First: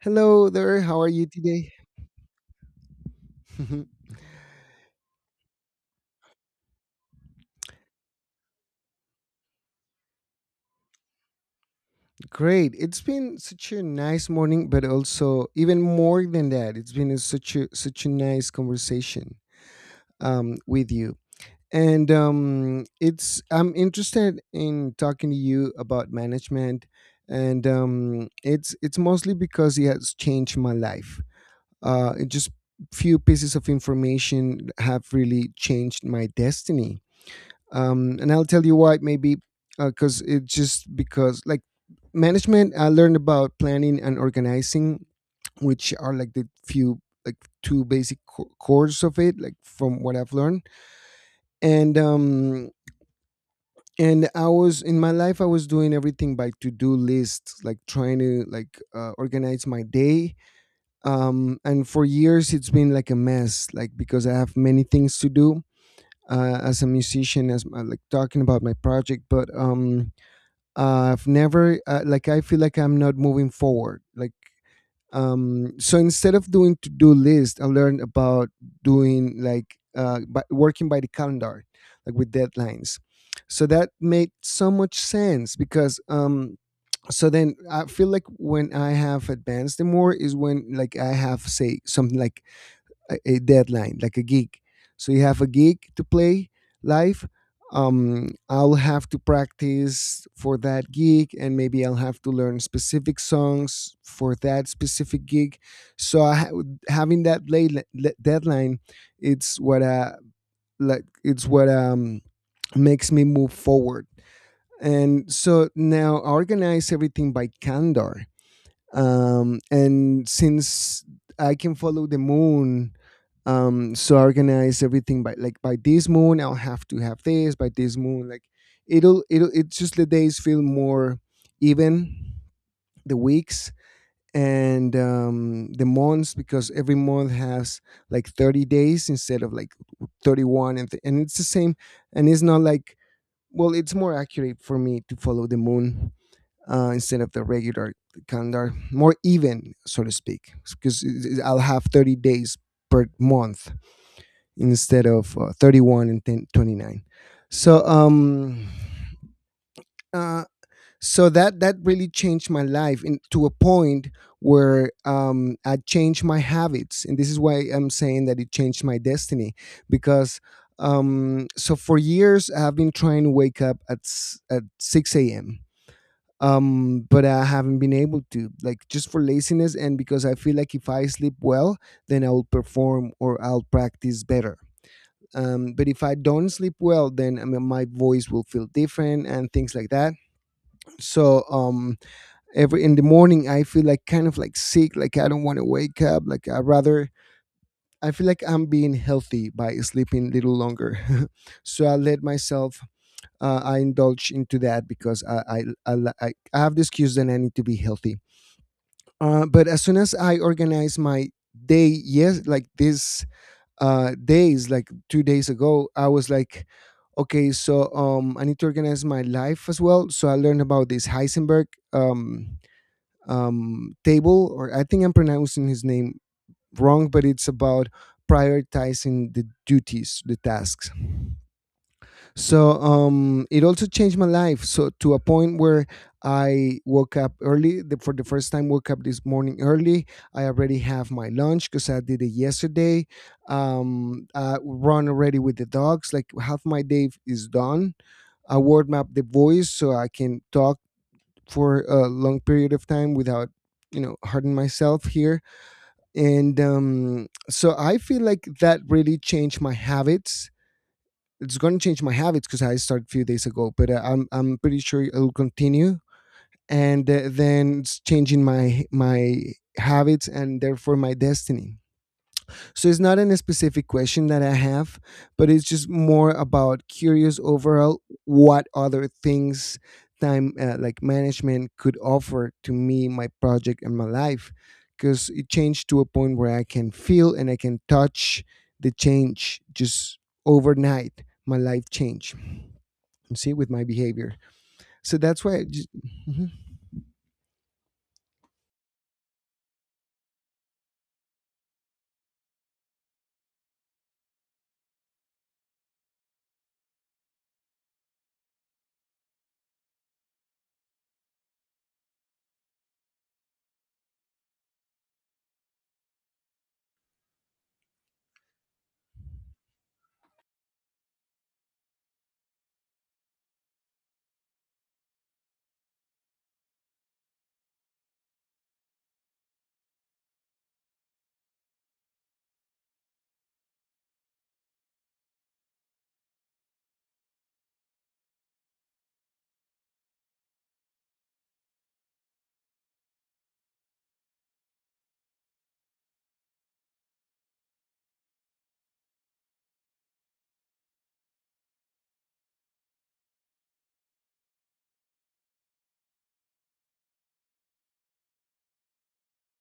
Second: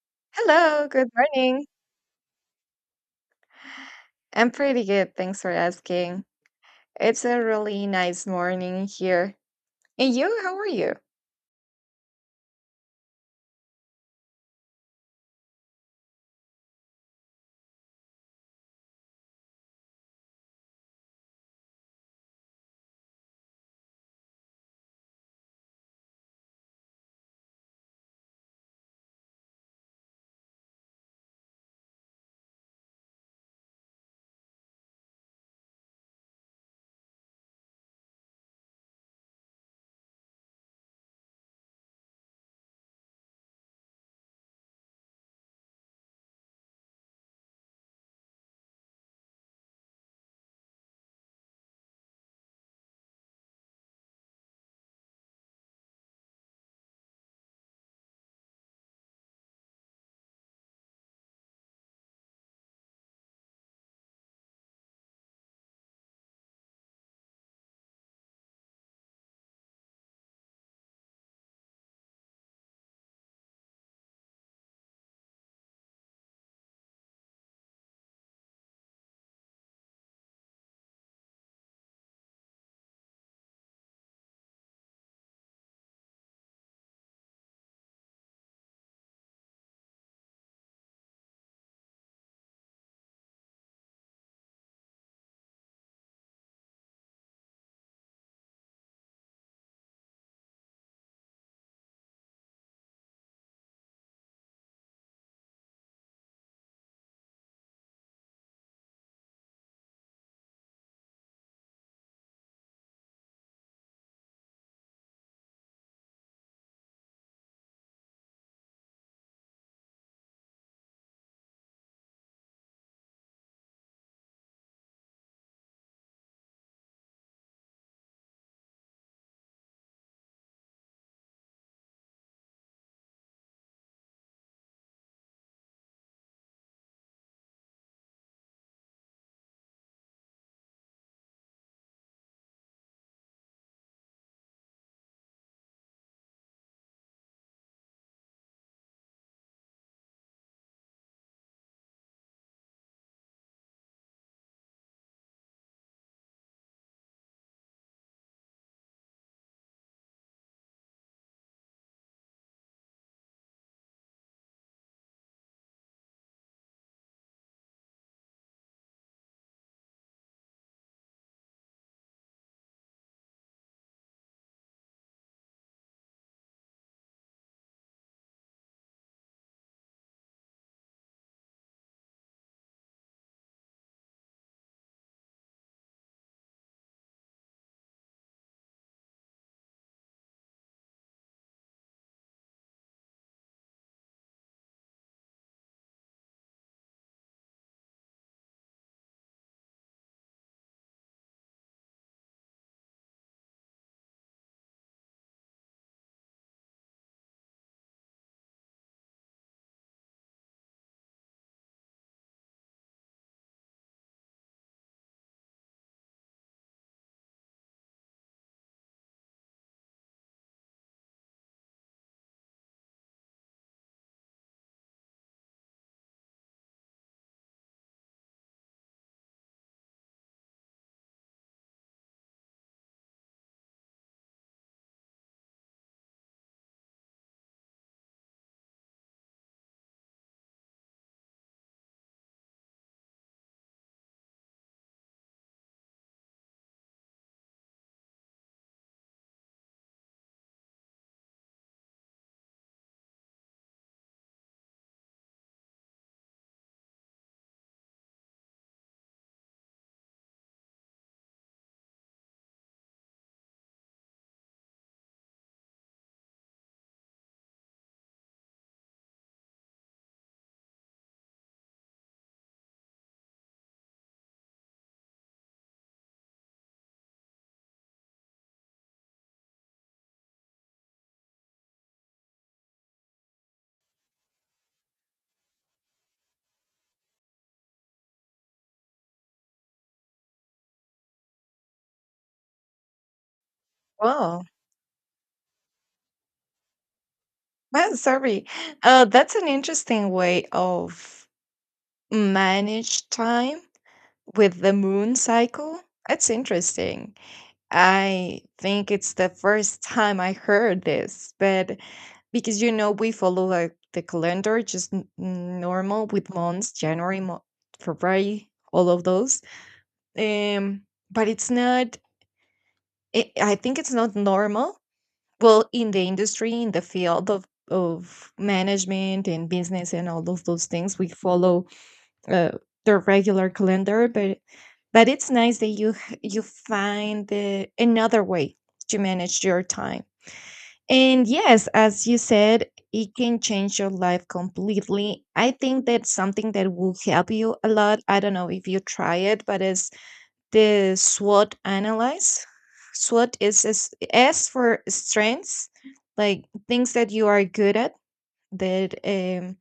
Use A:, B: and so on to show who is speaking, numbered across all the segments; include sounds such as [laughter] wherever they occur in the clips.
A: Hello there,
B: Hello,
A: how are
B: good
A: you
B: morning.
A: today? [laughs]
B: I'm pretty good, thanks for asking. It's a really nice morning here. And you, how are you?
A: Great. It's been such a nice morning, but also even more than that, it's been a, such a such a nice conversation with you. And it's I'm interested in talking to you about management, and it's mostly because it has changed my life. It just few pieces of information have really changed my destiny and I'll tell you why. Maybe because it just because like management, I learned about planning and organizing, which are like the few like two basic cores of it, like from what I've learned. And um, and I was in my life, I was doing everything by to do lists, like trying to organize my day. And for years, it's been like a mess, like because I have many things to do. As a musician, as my, like talking about my project, but I've never like I feel like I'm not moving forward. Like so instead of doing to do list, I learned about doing by working by the calendar, like with deadlines. So that made so much sense because then I feel like when I have advanced the more is when like I have say something like a deadline, like a gig. So you have a gig to play live. I'll have to practice for that gig, and maybe I'll have to learn specific songs for that specific gig. So I, ha- Having that deadline, it's what uh it's what makes me move forward. And so now I organize everything by calendar and since I can follow the moon, so I organize everything by like by this moon I'll have to have this by this moon like it's just the days feel more even, the weeks and the months because every month has like 30 days instead of like 31 and it's the same and it's not like well it's more accurate for me to follow the moon instead of the regular calendar, more even, so to speak, because I'll have 30 days per month instead of 31 and 10, 29. So, um, uh, so that really changed my life to a point where I changed my habits, and this is why I'm saying that it changed my destiny because. So for years, I've been trying to wake up at at 6 a.m. But I haven't been able to, like just for laziness and because I feel like if I sleep well then I'll perform or I'll practice better, but if I don't sleep well then I mean, my voice will feel different and things like that. So every in the morning I feel like kind of like sick, like I don't want to wake up, like I rather I feel like I'm being healthy by sleeping a little longer. [laughs] So I let myself, I indulge into that because I li- I have the excuse that I need to be healthy. But as soon as I organize my day, yes, like this days, like 2 days ago, I was like, okay, so I need to organize my life as well. So I learned about this Heisenberg um, table, or I think I'm pronouncing his name wrong, but it's about prioritizing the duties, the tasks. So it also changed my life. So to a point where I woke up early for the first time. Woke up this morning early. I already have my lunch because I did it yesterday. Run already with the dogs. Like half my day is done. I warm up the voice so I can talk for a long period of time without, you know, hurting myself here. And so I feel like that really changed my habits, it's going to change my habits because I started a few days ago, but I'm pretty sure it'll continue. And then it's changing my habits and therefore my destiny. So it's not a specific question that I have, but it's just more about curious overall what other things time like management could offer to me, my project, and my life. Because it changed to a point where I can feel and I can touch the change just overnight. My life changed see with my behavior.
B: Well,
A: So that's why. I just, mhm.
B: [laughs] well, sorry. That's an interesting way of manage time with the moon cycle. That's interesting. I think it's the first time I heard this, but because you know we follow like the calendar just normal with months, January, February, all of those. Um, but it's not I think it's not normal. Well, in the industry, in the field of management and business and all of those things, we follow uh, the regular calendar, but it's nice that you find another way to manage your time. And yes, as you said, it can change your life completely. I think that's something that will help you a lot. I don't know if you try it, but it's the SWOT analyze. SWOT is S, S for strengths, like things that you are good at, that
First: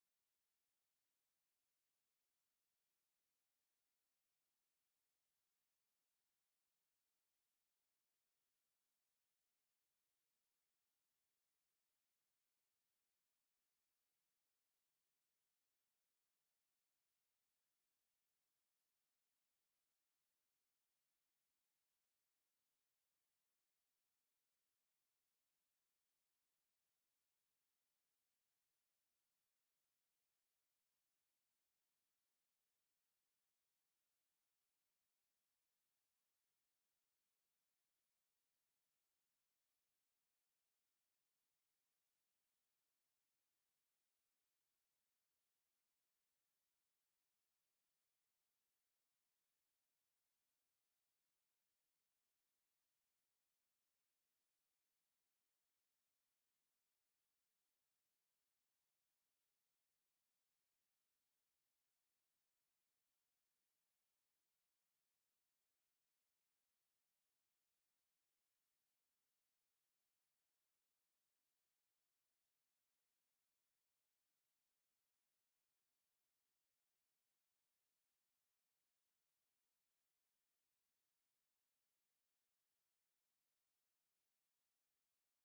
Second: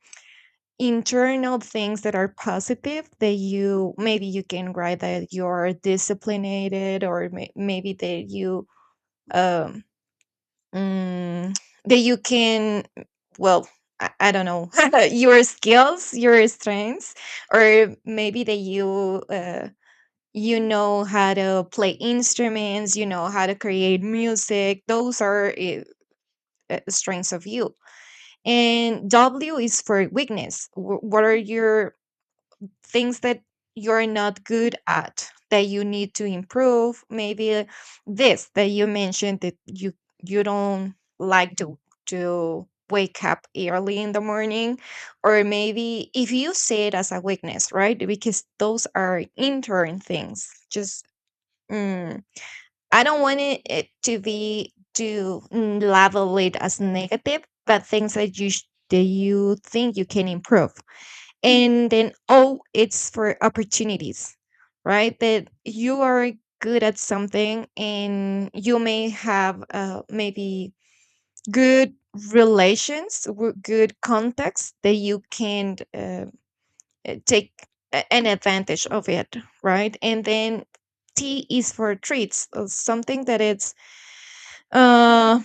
B: internal things that are positive that you maybe you can write that you're disciplined or maybe that you um mm, that you can, well, I don't know, [laughs] your skills, your strengths, or maybe that you know how to play instruments, you know how to create music. Those are strengths of you. And W is for weakness. What are your things that you're not good at that you need to improve? Maybe this that you mentioned that you don't like to wake up early in the morning, or maybe if you see it as a weakness, right? Because those are intern things. Just, mm, I don't want it to be to, label it as negative, but things that that you think you can improve. And then oh, it's for opportunities, right? That you are good at something, and you may have maybe good relations, good contacts that you can take an advantage of it, right? And then T is for treats, something uh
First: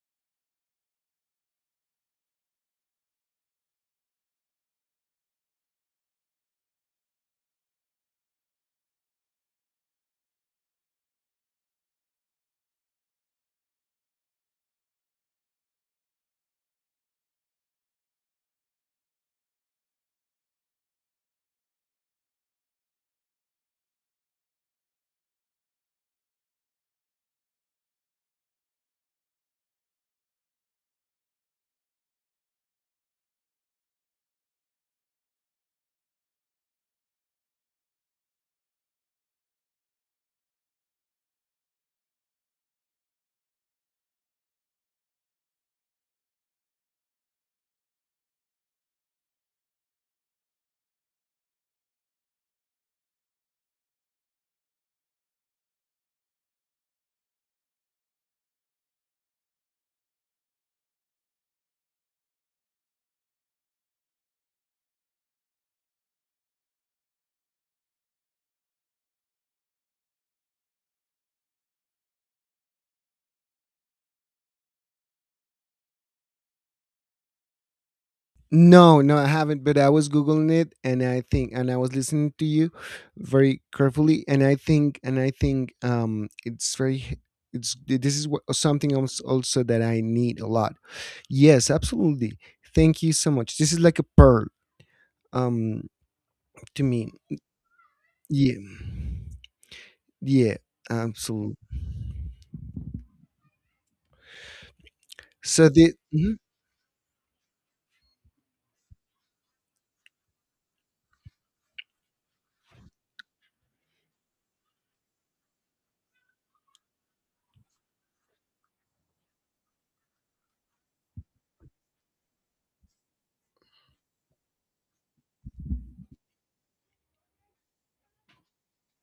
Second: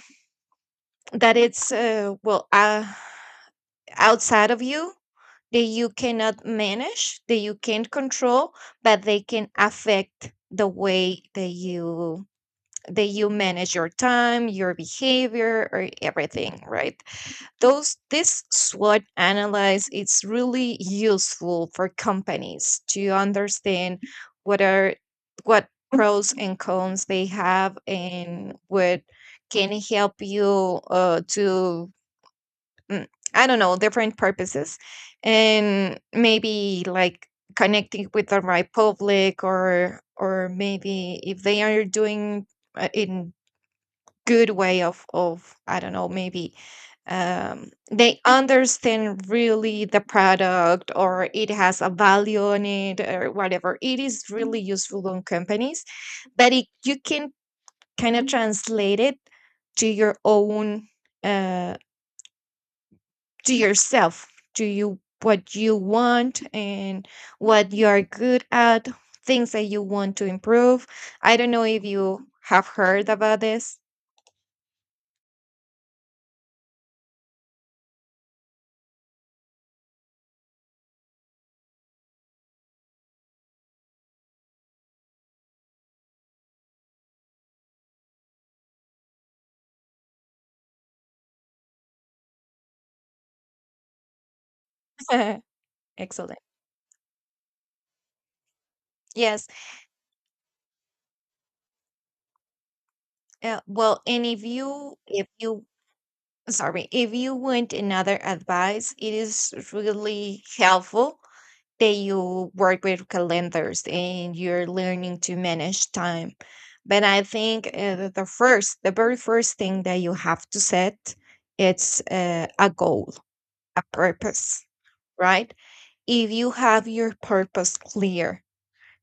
B: that it's outside of you, that you cannot manage, that you can't control, but they can affect the way that you, that you manage your time, your behavior, or everything, right? Those, this SWOT analysis, it's really useful for companies to understand what are, what pros and cons they have, and what can help you to, mm, I don't know, different purposes, and maybe like connecting with the right public, or maybe if they are doing it good way of I don't know, maybe they understand really the product, or it has a value on it, or whatever. It is really useful on companies, but you can kind of translate it to your own uh, to yourself, to you, what you want, and what you are good at, things that you want to improve. I don't know if you have heard about this. [laughs]
A: No, no, I haven't. But I was googling it, and I think, and I was listening to you very carefully, and I think, it's very, it's this is what, something else also that I need a lot. Yes, absolutely. Thank you so much. This is like a pearl, um,
B: Excellent.
A: to me. Yeah,
B: Yes.
A: yeah, absolutely.
B: Well, and if you,
A: So the mhm.
B: sorry, if you want another advice, it is really helpful that you work with calendars and you're learning to manage time. But I think the first, the very first thing that you have to set, it's a goal, a purpose, right? If you have your purpose clear,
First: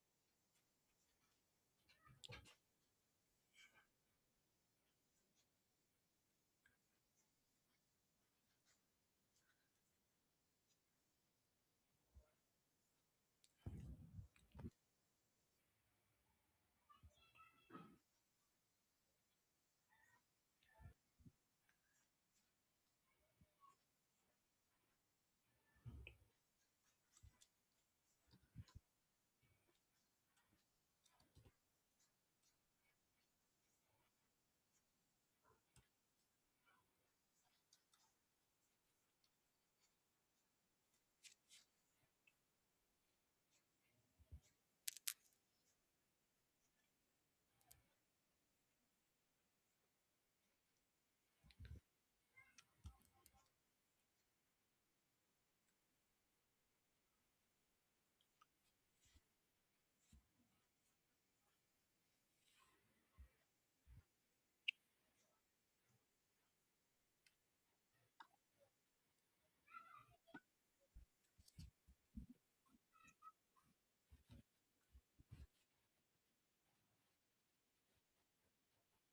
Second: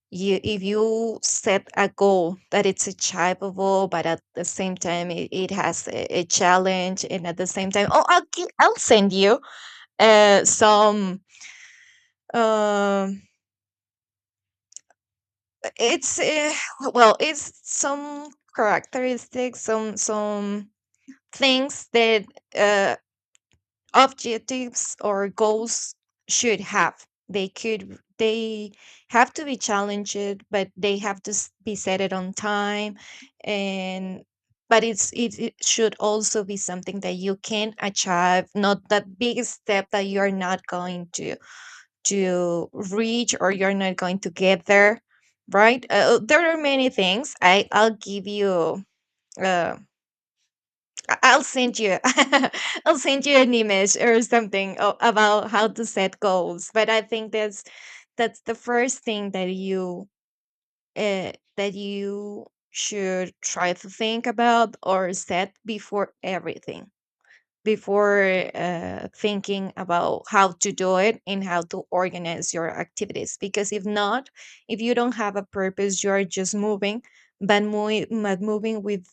B: you, if you set a goal that it's achievable, but at the same time it has a challenge, and at the same time, oh, I'll send you some, um it's well, it's some characteristics, some things that uh objectives or goals should have. They have to be challenged, but they be set it on time, and but it's it should also be something that you can achieve, not that big step that you're not going to reach, or you're not going to get there, right? There are many things I'll give you, uh, I'll send you. [laughs] I'll send you an image or something about how to set goals. But I think that's the first thing that you should try to think about or set before everything, before thinking about how to do it and how to organize your activities. Because if not, if you don't have a purpose, you are just moving, but, but moving with,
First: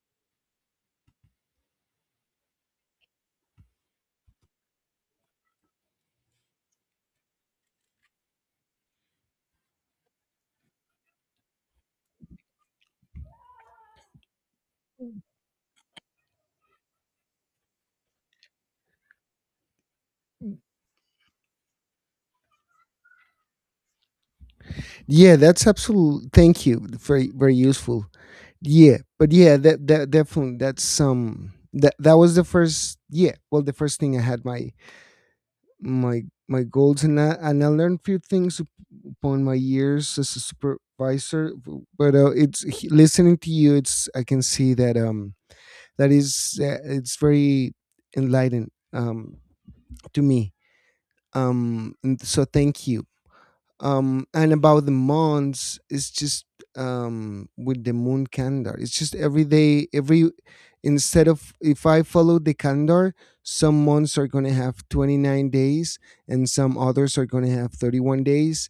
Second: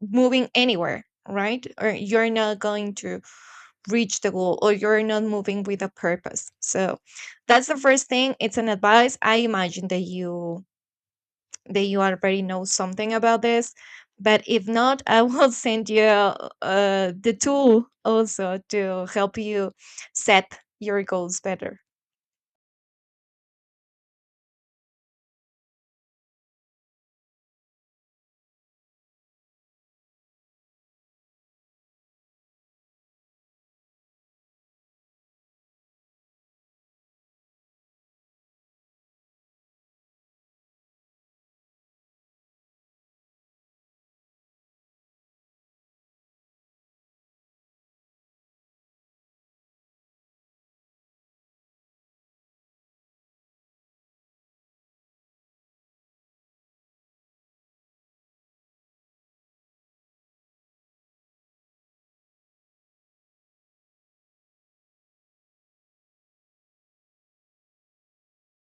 B: moving anywhere, right? Or you're not going to reach the goal, or you're not moving with a purpose. So that's the first thing. It's an advice. I imagine that you already know something about this. But if not, I will [laughs] send you the tool also to help you set your goals better.
A: Yeah, that's absolute. Thank you. Very, very useful. Yeah, that definitely that's some that that was the first yeah, well the first thing I had my my my goals and I learned few things upon my years as a supervisor, but it's listening to you it's I can see that that is it's very enlightened to me. And so thank you and about the months it's just with the moon calendar it's just every day every instead of if I follow the calendar some months are going to have 29 days and some others are going to have 31 days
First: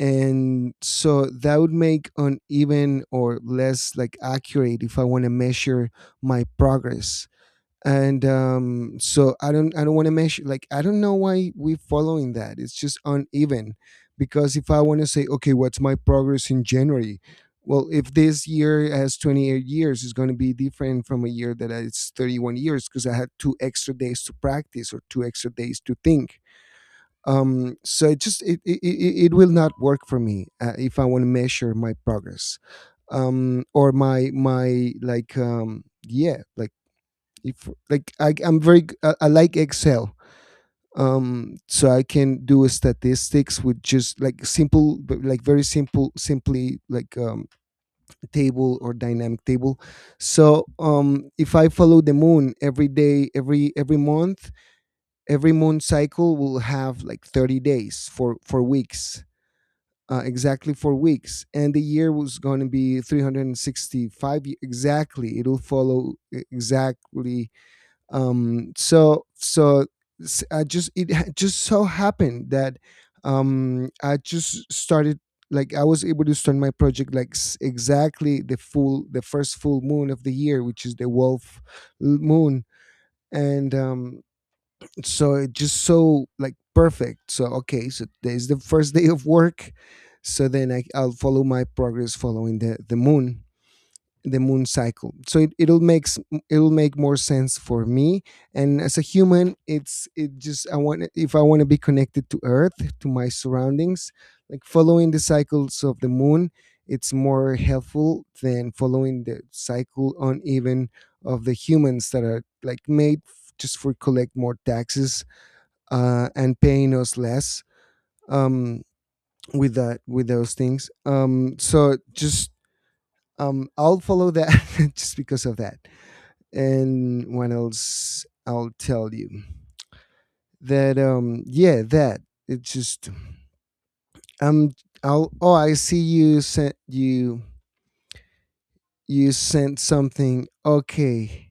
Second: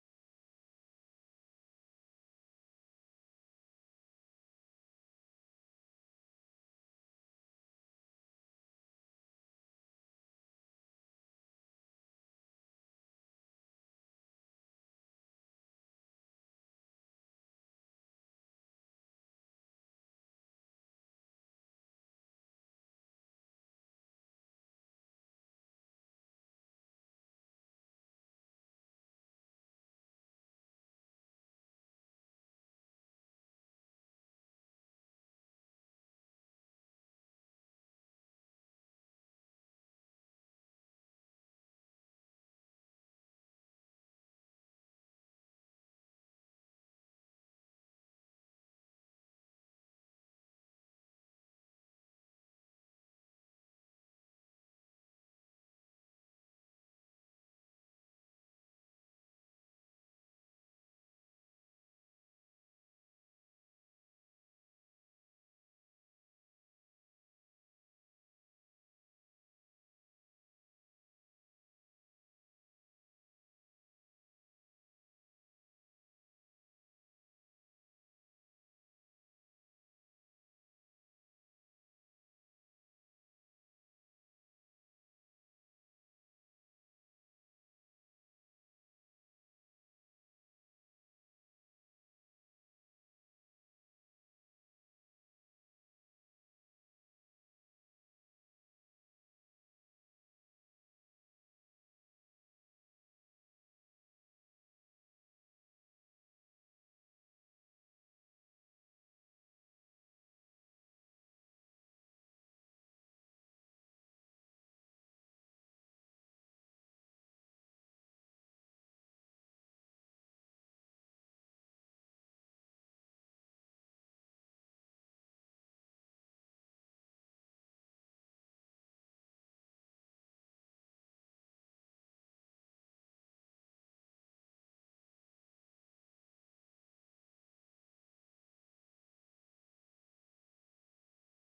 A: and so that would make uneven or less like accurate if I want to measure my progress and so I don't want to measure like I don't know why we're following that, it's just uneven because if I want to say okay what's my progress in January, well if this year has 28 years it's going to be different from a year that it's 31 years because I had two extra days to practice or two extra days to think, so it just it will not work for me if I want to measure my progress, or my yeah like if like I, I'm very g- I, am very I like excel, so I can do statistics with just like simple but, like very simple simply like table or dynamic table. So if I follow the moon every day every month every moon cycle will have like 30 days for weeks, exactly 4 weeks and the year was going to be 365 exactly it'll follow exactly. um so so I just just so happened that I just started like I was able to start my project like exactly the first full moon of the year which is the wolf moon. And so it just so like perfect so okay so there's the first [laughs] day of work, so then I'll follow my progress following the moon cycle so it, it'll makes it'll make more sense for me. And as a human it's it just I want if I want to be connected to earth, to my surroundings, like following the cycles of the moon it's more helpful than following the cycle uneven of the humans that are like made just for collect more taxes, and paying us less, um, with that with those things so just I'll follow that [laughs] just because of that. And what else I'll tell you that yeah that it's just I'm I'll oh I see you sent you sent something okay,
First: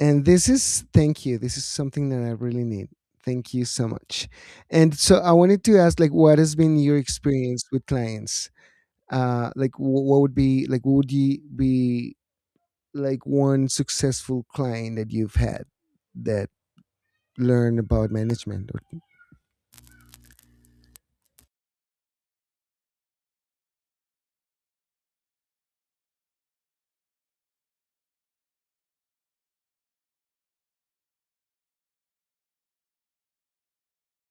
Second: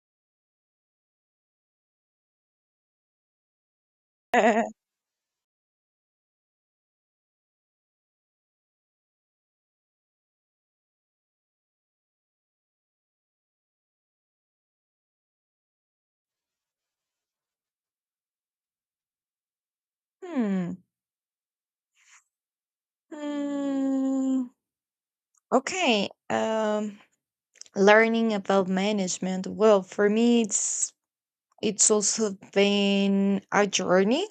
A: and this is thank you this is something that I really need, thank you so much.
B: [laughs]
A: And so I wanted to ask like what has been your experience with clients, uh like wh- what would be like what would you be like one successful client that you've had that learned about management.
B: Hmm. Mm, okay. Learning about management. Well, for me, it's also been a journey.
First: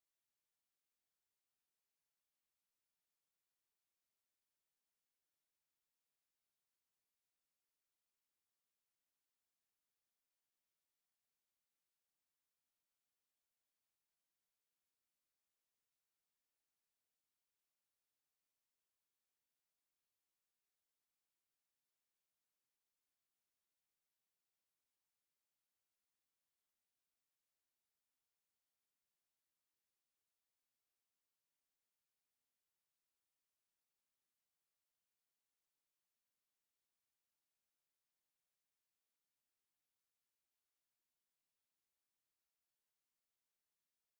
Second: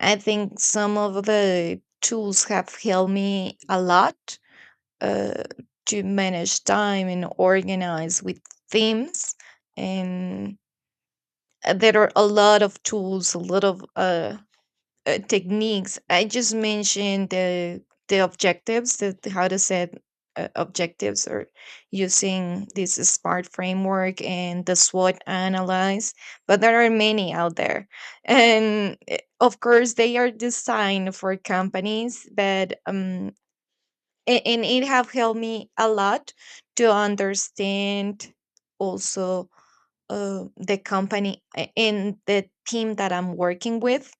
B: I think some of the tools have helped me a lot uh, to manage time and organize with themes. And there are a lot of tools, a lot of techniques. I just mentioned the objectives, that how to set objectives, or using this smart framework and the SWOT analyze. But there are many out there, and of course they are designed for companies, but and it have helped me a lot to understand also the company and the team that I'm working with.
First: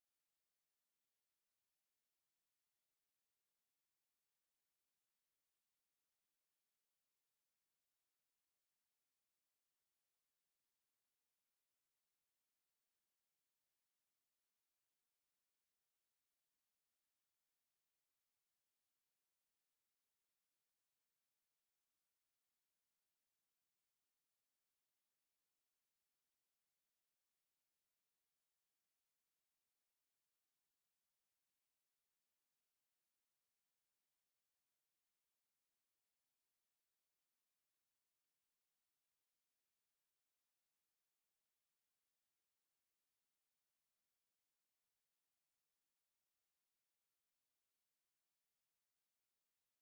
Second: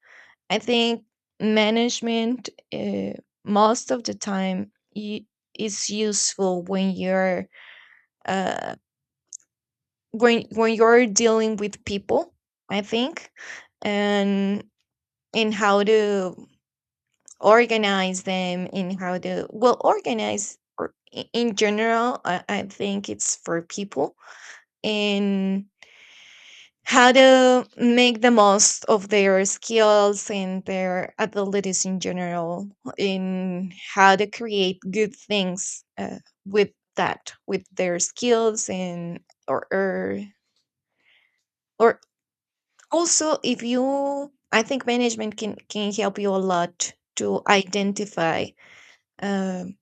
B: I think management, most of the time, is useful when you're uh, when you're dealing with people. I think, and in how to organize them, in how to well organize, or in general. I think it's for people, and how to make the most of their skills and their abilities in general, in how to create good things with that, with their skills, and, or, or or also, if you, I think management can help you a lot to identify um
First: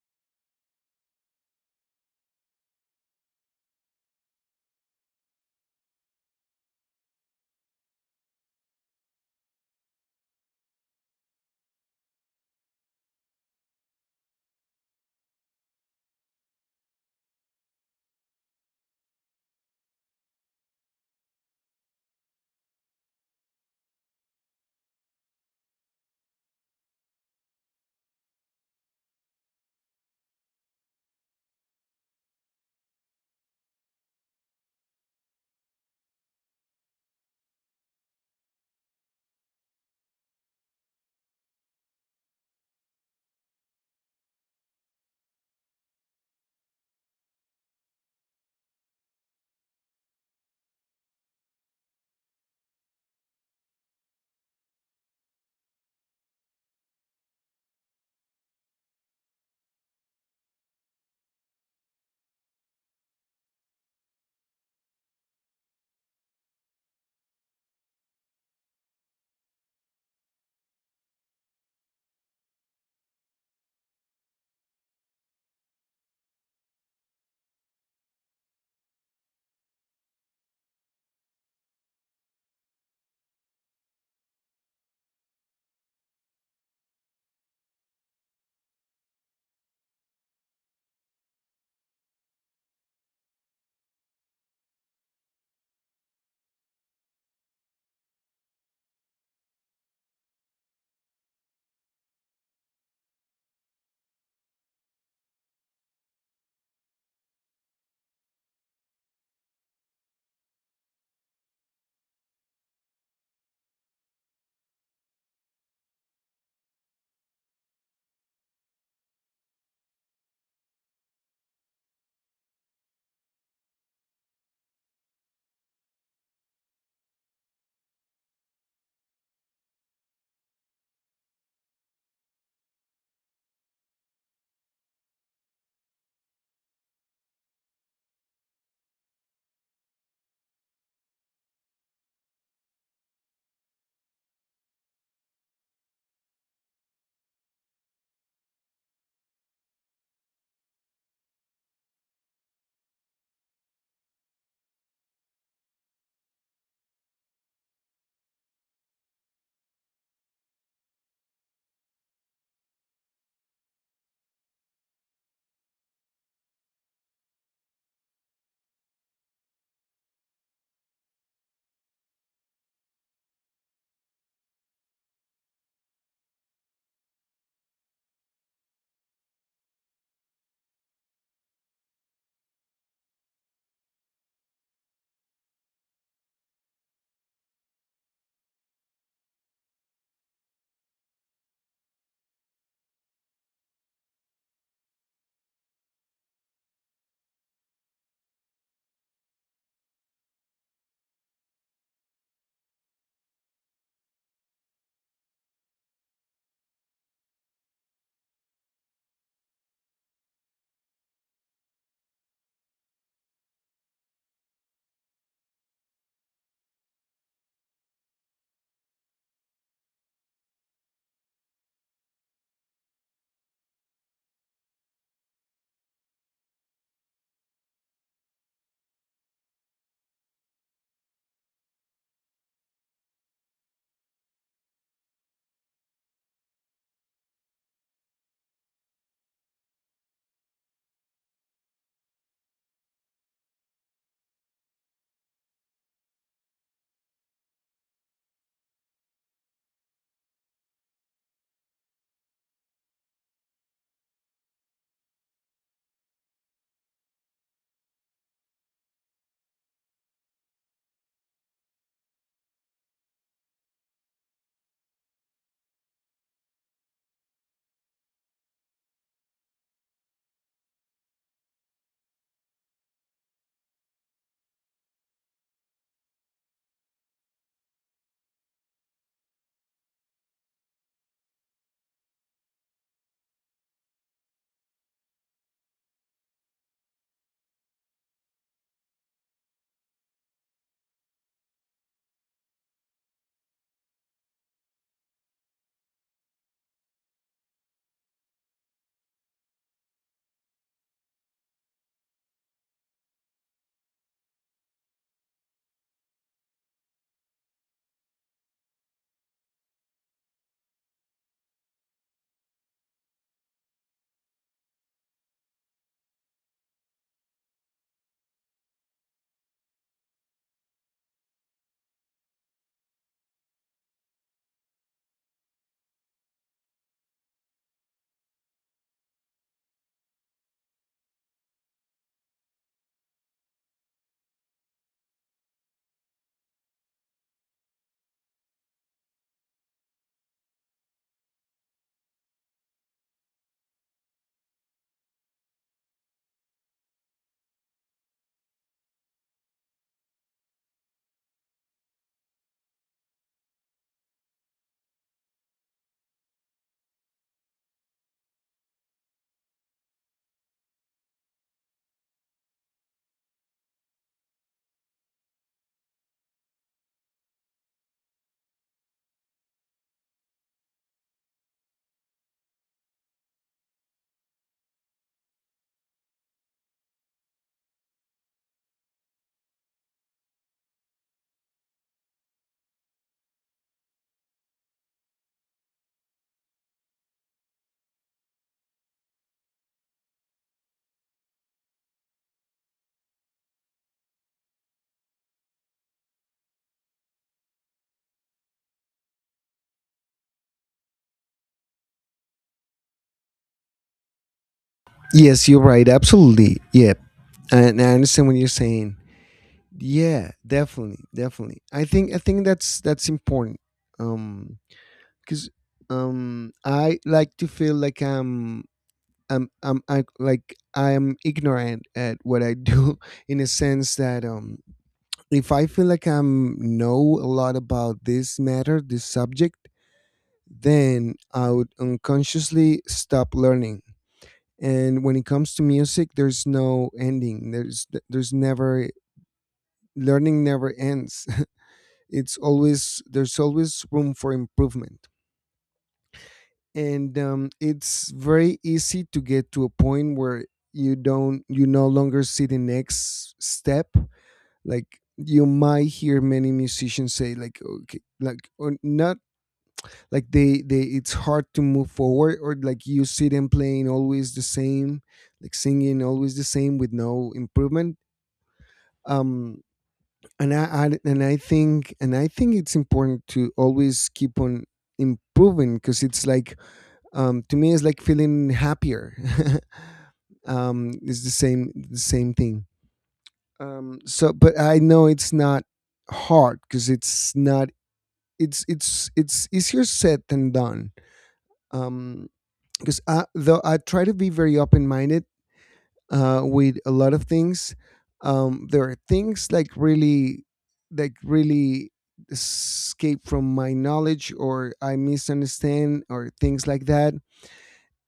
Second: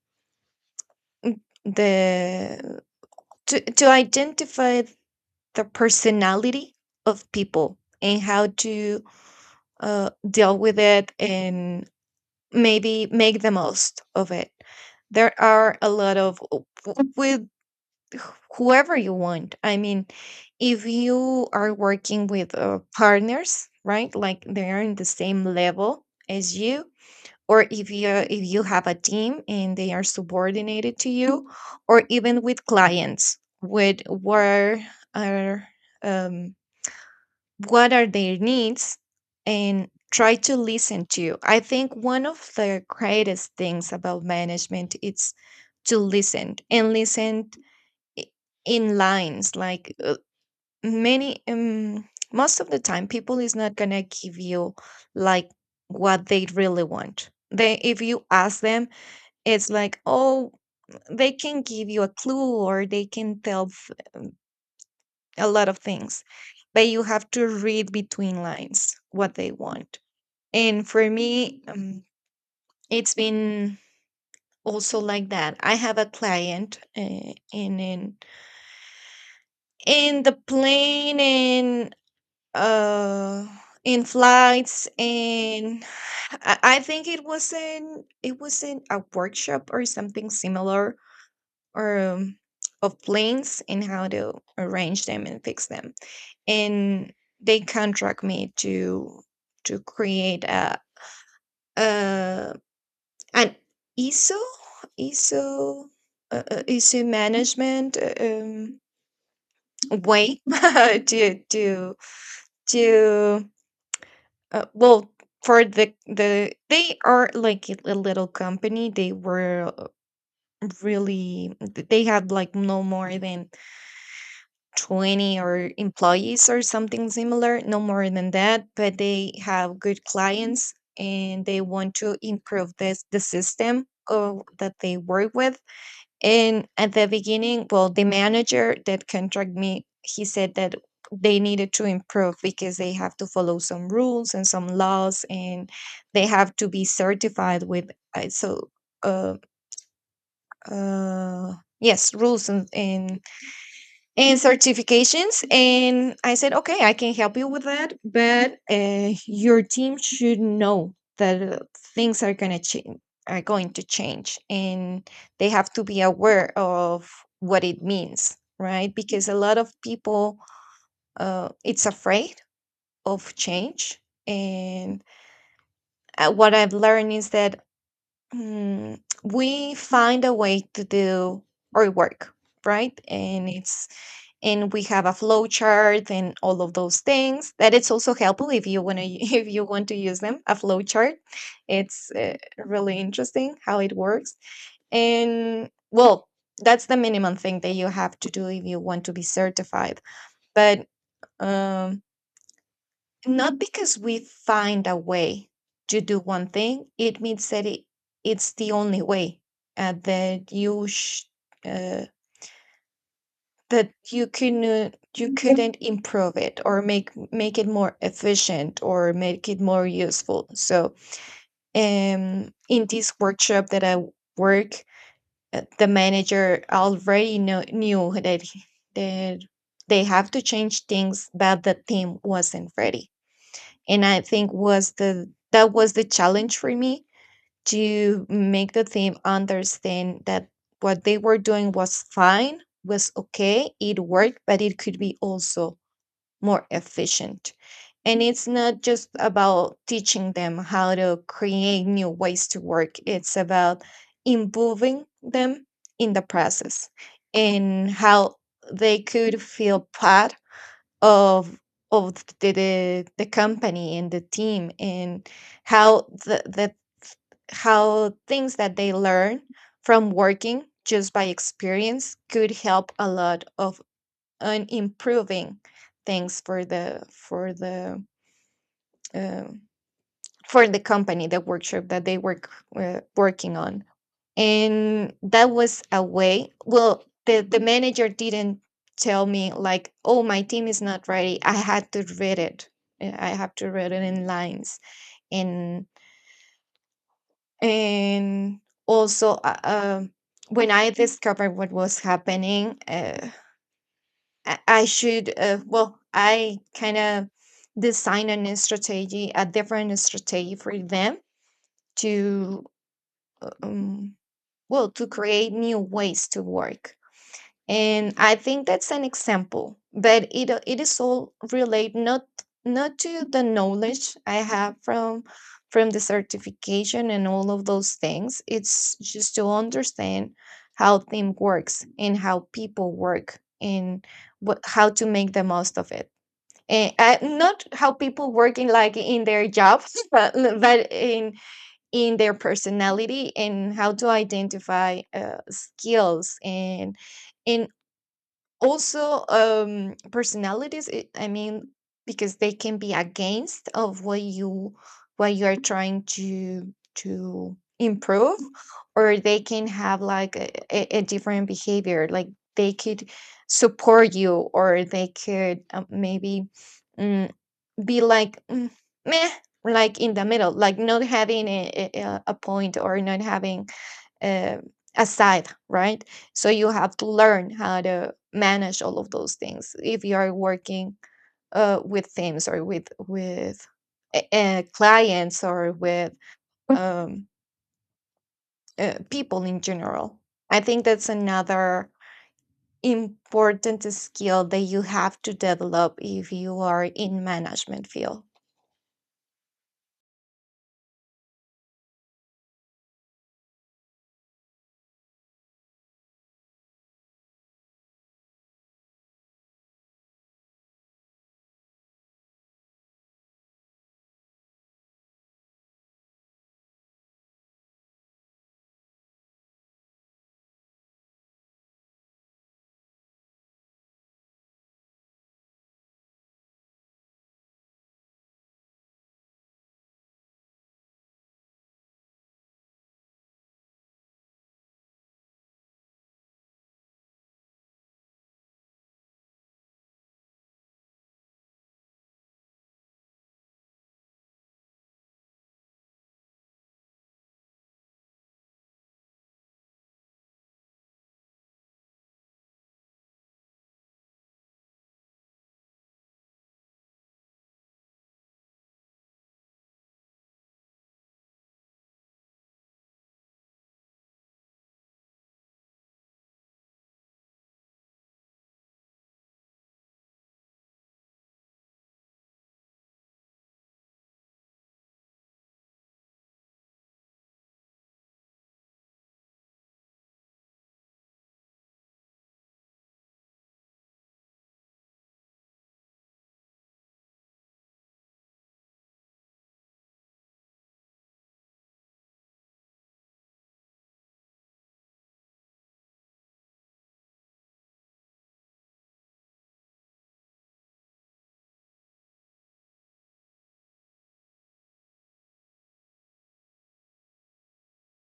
B: the to identify the personality of people, and how to deal with it, and maybe make the most of it. There are a lot of, with whoever you want. I mean, if you are working with partners, right? Like they are in the same level as you, or if you have a team and they are subordinated to you, or even with clients, with where are, um, what are their needs, and try to listen to you. I think one of the greatest things about management is to listen and listen i- in lines, like many, most of the time people is not going to give you like what they really want. They, if you ask them, it's like, oh, they can give you a clue, or they can a lot of things, but you have to read between lines what they want. And for me, it's been also like that. I have a client, and in the plane, and uh in flights, and I think it wasn't a workshop or something similar, or of planes and how to arrange them and fix them. And they contract me to create a. a And ISO, ISO, ISO management way [laughs] to to well, for the, they are like a little company. They were really, they had like no more than 20 or employees or something similar, no more than that, but they have good clients, and they want to improve this, the system of, that they work with. And at the beginning, well, the manager that contract me, he said that they needed to improve because they have to follow some rules and some laws, and they have to be certified with uh, so uh, uh, yes, rules, and certifications. And I said, okay, I can help you with that, but your team should know that things are going to change, are going to change, and they have to be aware of what it means, right? Because a lot of people, it's afraid of change. And what I've learned is that, we find a way to do our work, right? And it's and we have a flow chart and all of those things. That it's also helpful if you want to [laughs] if you want to use them. A flow chart, it's really interesting how it works. And well, that's the minimum thing that you have to do if you want to be certified. But um, not because we find a way to do one thing, it means that it's the only way, and that uh, that you can you couldn't improve it or make it more efficient, or make it more useful. So, in this workshop that I work, the manager already knew that that they have to change things, but the team wasn't ready, and I think was the that was the challenge for me to make the team understand that what they were doing was fine, was okay, it worked, but it could be also more efficient. And it's not just about teaching them how to create new ways to work, it's about improving them in the process and how they could feel part of of the company and the team, and how the how things that they learn from working just by experience could help a lot of on improving things um, for the company, the workshop that they working on. And that was a way. Well, the manager didn't tell me, like, oh, my team is not ready. I had to read it, I have to read it in lines. And and also uh, um, when I discovered what was happening, I should well I kind of designed a strategy, a different strategy for them to um, to create new ways to work. And I think that's an example, but it is all relate not to the knowledge I have from the certification and all of those things. It's just to understand how thing works and how people work and what how to make the most of it. And not how people work in, like, in their jobs [laughs] but in their personality and how to identify skills, and in also personalities. I mean, because they can be against of what you are trying to improve. Or they can have like a different behavior. Like, they could support you, or they could maybe, mm, be like, meh, like in the middle, like not having a point, or not having, uh, aside, right? So you have to learn how to manage all of those things if you are working with teams or with clients or with um, people in general. I think that's another important skill that you have to develop if you are in management field.
A: Yes, you're right. Absolutely. Yeah. And I understand what you're saying. Yeah, definitely, definitely. I think that's important. Um cuz I like to feel like I'm ignorant at what I do [laughs] in a sense that if I feel like I'm know a lot about this matter, this subject, then I would unconsciously stop learning. And when it comes to music there's no ending, there's never, learning never ends. [laughs] It's always, there's always room for improvement. And it's very easy to get to a point where you no longer see the next step. Like you might hear many musicians say like okay, like, or not like they, it's hard to move forward, or like you see them playing always the same, like singing always the same with no improvement. um and I think it's important to always keep on improving because it's like, to me it's like feeling happier. [laughs] It's the same, the same thing. So but I know it's not hard because it's not, it's easier said than done. um because I though I try to be very open-minded, with a lot of things. There are things like really escape from my knowledge, or I misunderstand, or things like that.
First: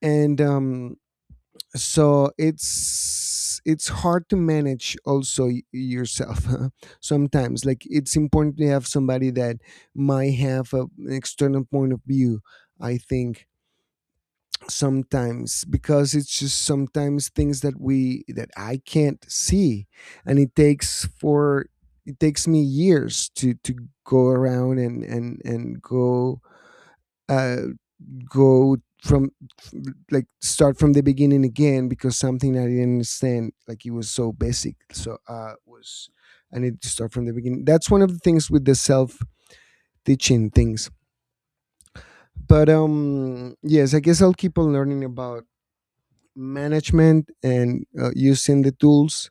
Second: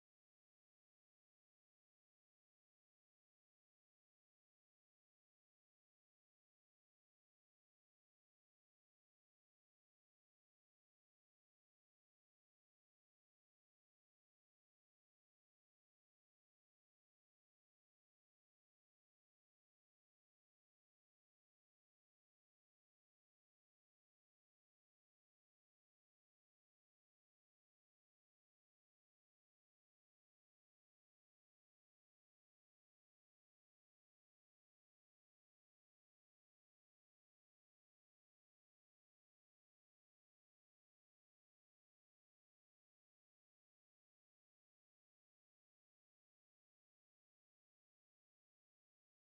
A: And so it's hard to manage also yourself [laughs] sometimes. Like it's important to have somebody that might have an external point of view, I think, sometimes. Because it's just sometimes things that we that I can't see, and it takes me years to go around and go, uh go from, like, start from the beginning again because something I didn't understand, like it was so basic, so was, I need to start from the beginning. That's one of the things with the self teaching things. But yes, I guess I'll keep on learning about management and using the tools.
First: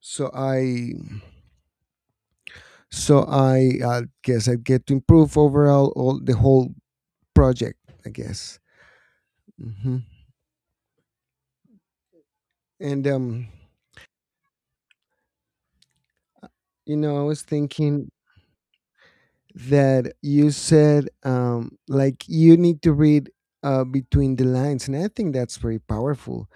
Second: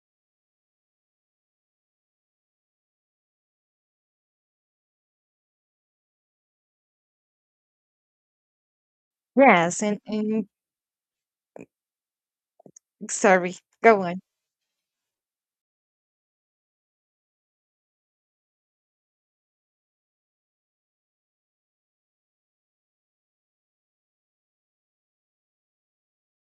A: So i so i i guess I get to improve overall, all the whole project, I guess.
B: Yes,
A: Hmm.
B: and
A: And
B: sorry, go on.
A: you know, I was thinking that you said, like, you need to read, between the lines, and I think that's very powerful.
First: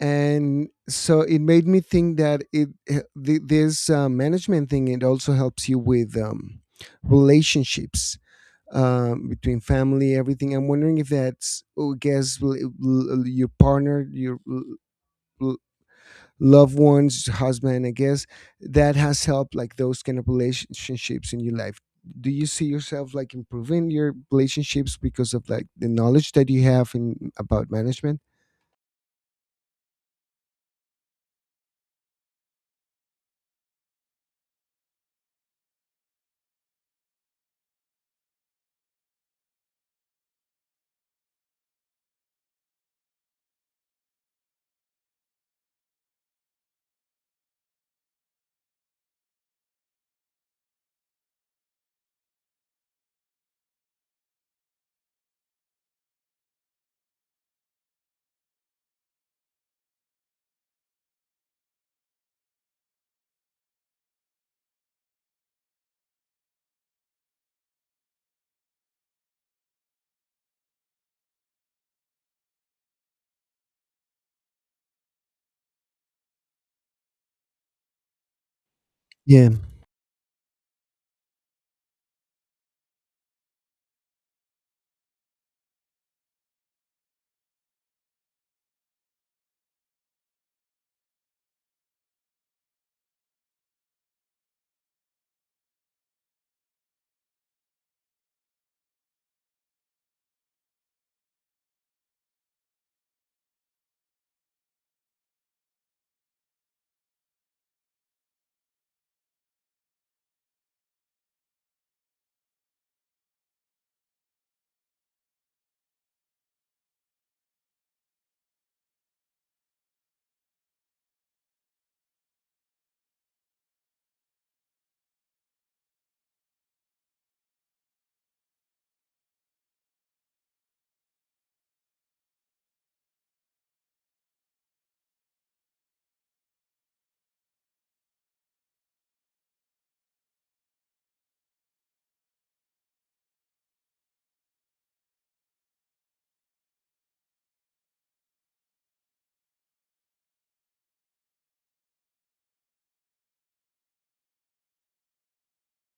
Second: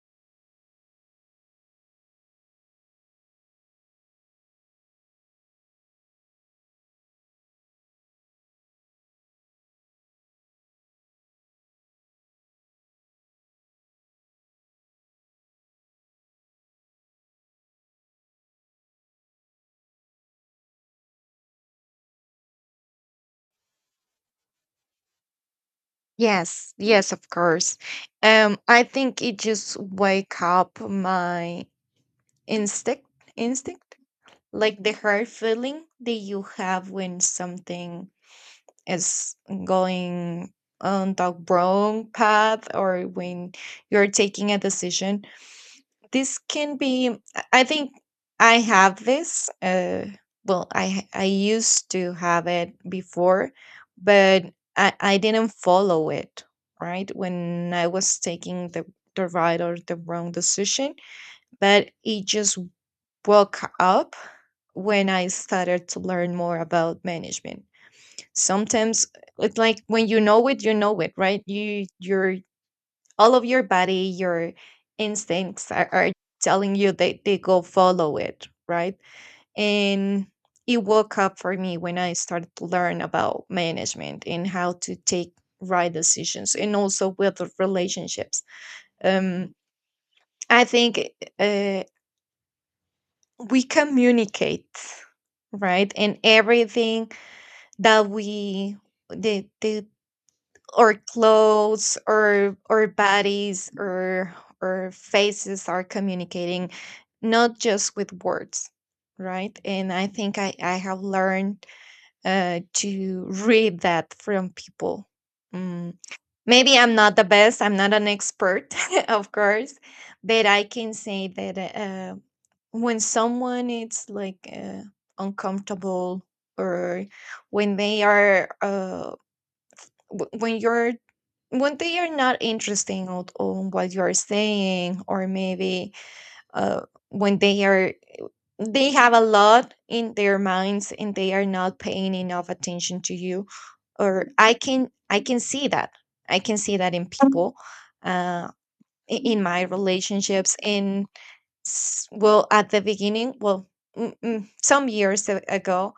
A: And so it made me think that this management thing, it also helps you with relationships, between family, everything. I'm wondering if that's, oh, I guess, your partner, your l- loved ones, husband. I guess that has helped, like those kind of relationships in your life. Do you see yourself like improving your relationships because of like the knowledge that you
B: Yes,
A: have
B: yes, of
A: in about
B: course.
A: management?
B: I think it just wake up my... Instinct? Instinct? Like the hard feeling that you have when something is going on the wrong path, or when you're taking a decision. This can be, I think I have this. Well, I used to have it before, but I didn't follow it, right? When I was taking the right or the wrong decision, but it just woke up when I started to learn more about management. Sometimes it's like when you know it, right? Your all of your body, your instincts are telling you that they go follow it, right?
A: Yeah,
B: And it woke up for me when I started to learn about management and how to take right decisions, and also with the relationships. Um, I think, uh, we communicate, right? And everything that we the our clothes or our bodies or our faces are communicating, not just with words, right? And I think I have learned to read that from people. Mm. Maybe I'm not the best, I'm not an expert, [laughs] of course, but I can say that when someone is like, uncomfortable, or when they are uh, w- when you're when they are not interesting on what you are saying, or maybe uh, when they are they have a lot in their minds and they are not paying enough attention to you. Or I can see that in people. uh in my relationships, well, at the beginning, some years ago,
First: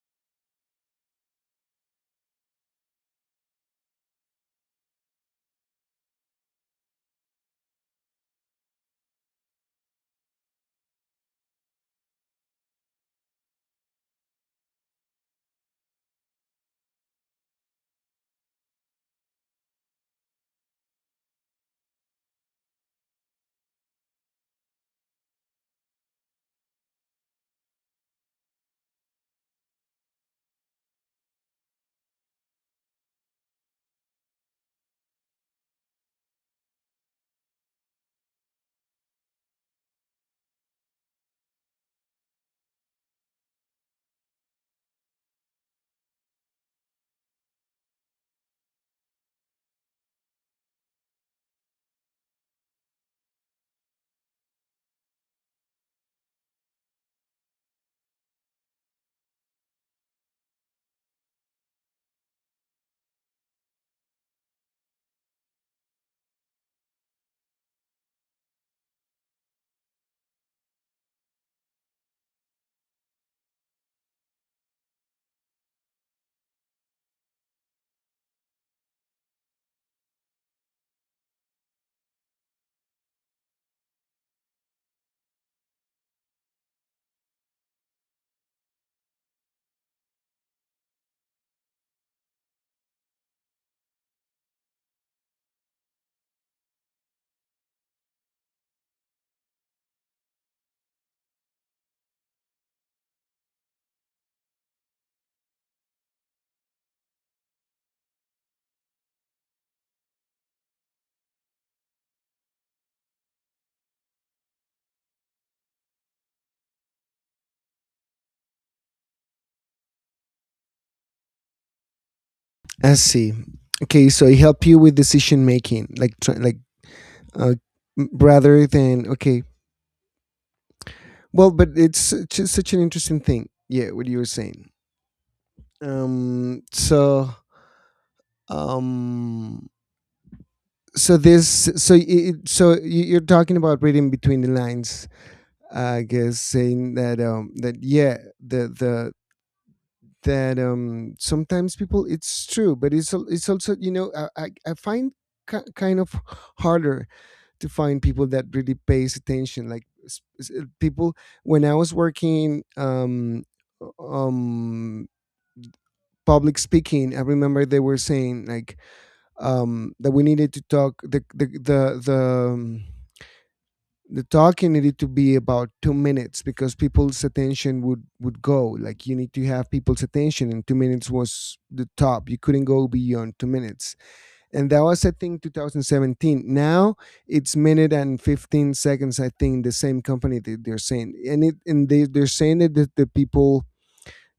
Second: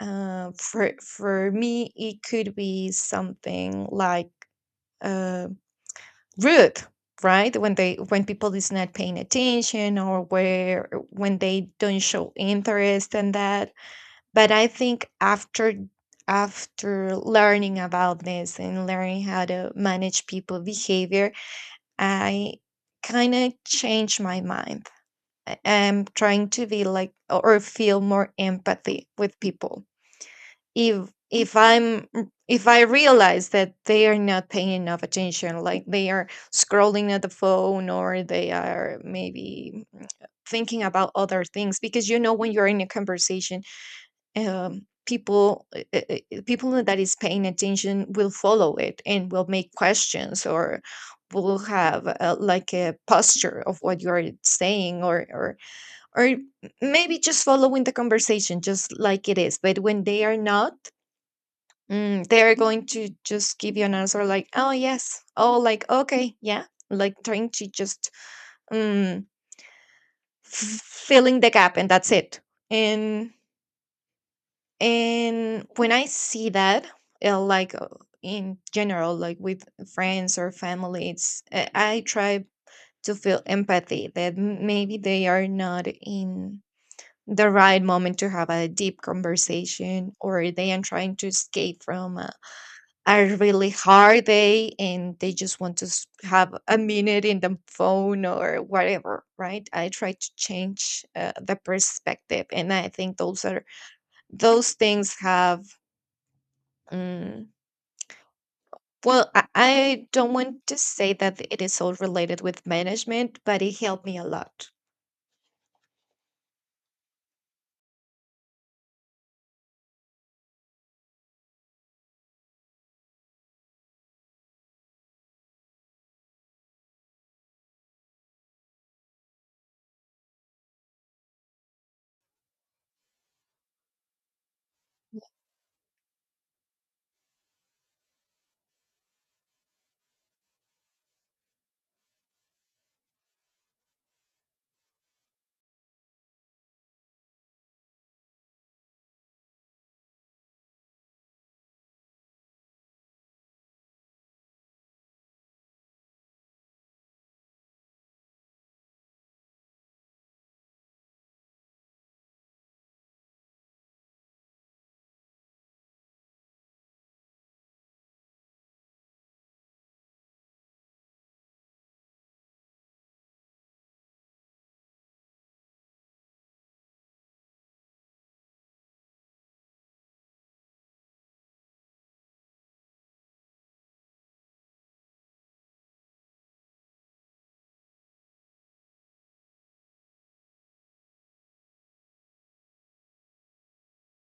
B: for me, it could be something like, uh rude, right? When people is not paying attention, or where when they don't show interest in that. But I think after learning about this and learning how to manage people behavior, I kind of changed my mind. I'm trying to be like or feel more empathy with people. If if i'm if I realize that they are not paying enough attention, like they are scrolling at the phone, or they are maybe thinking about other things. Because, you know, when you're in a conversation, people, people that is paying attention will follow it and will make questions, or will have, like, a posture of what you are saying, or or maybe just following the conversation just like it is. But when they are not, they are going to just give you an answer like, oh yes, oh, like, okay, yeah, like trying to just um, filling the gap, and that's it. And And when I see that, like, in general, like with friends or family, it's I try to feel empathy that maybe they are not in the right moment to have a deep conversation, or they are trying to escape from a really hard day, and they just want to have a minute in the phone or whatever, right? I try to change the perspective, and I think those things have... Mm. Well, I don't want to say that it is all related with management, but it helped me a lot.
A: I see. Okay, so it helped you with decision making, like uh, rather than okay. Well, but it's such, such an interesting thing. Yeah, what you were saying. Um. So. Um. So this. So you're talking about reading between the lines, I guess, saying that. That, yeah. The that sometimes people, it's true, but it's it's also, you know, I find kind of harder to find people that really pays attention. Like people, when I was working, um public speaking, I remember they were saying like, that we needed to talk, um, the talking needed to be about 2 minutes, because people's attention would go, like, you need to have people's attention, and 2 minutes was the top. You couldn't go beyond 2 minutes. And that was, I think, 2017. Now it's minute and 15 seconds, I think, the same company that they're saying. And they, they're saying that the people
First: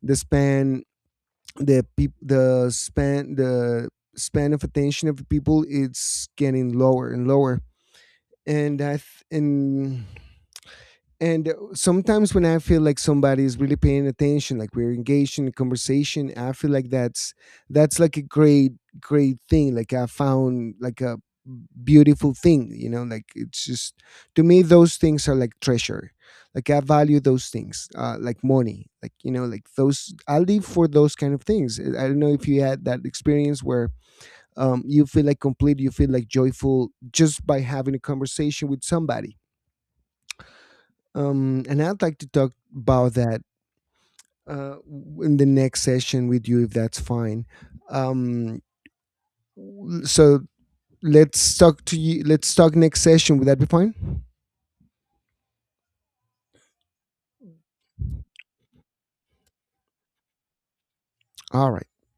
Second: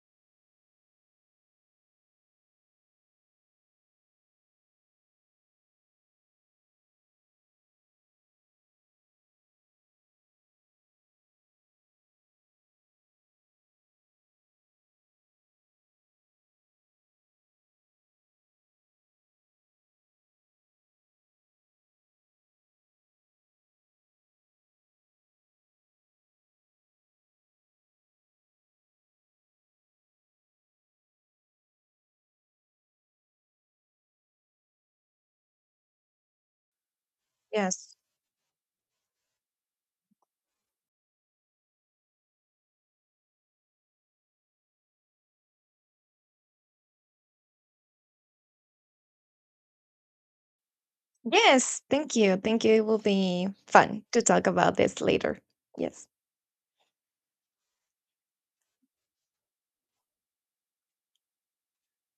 A: the span the peop- the span of attention of people, it's getting lower and lower. And i th- and and uh, sometimes when I feel like somebody is really paying attention, like we're engaged in a conversation, I feel like that's like a great thing. Like I found like a beautiful thing, you know. Like, it's just, to me those things are like treasure. Like, I value those things, like money, like, you know, like those. I live for those kind of things. I don't know if you had that experience where, you feel like complete, you feel like joyful just by
B: Yes.
A: having a conversation with somebody. And I'd like to talk about that, uh, in the next session with you, if that's fine. Um, w- so let's
B: Yes.
A: talk to
B: Thank
A: you.
B: you.
A: Let's
B: Thank you.
A: talk
B: It will
A: next session. Would
B: be
A: that be fine?
B: fun to talk about this later. Yes.
A: All right.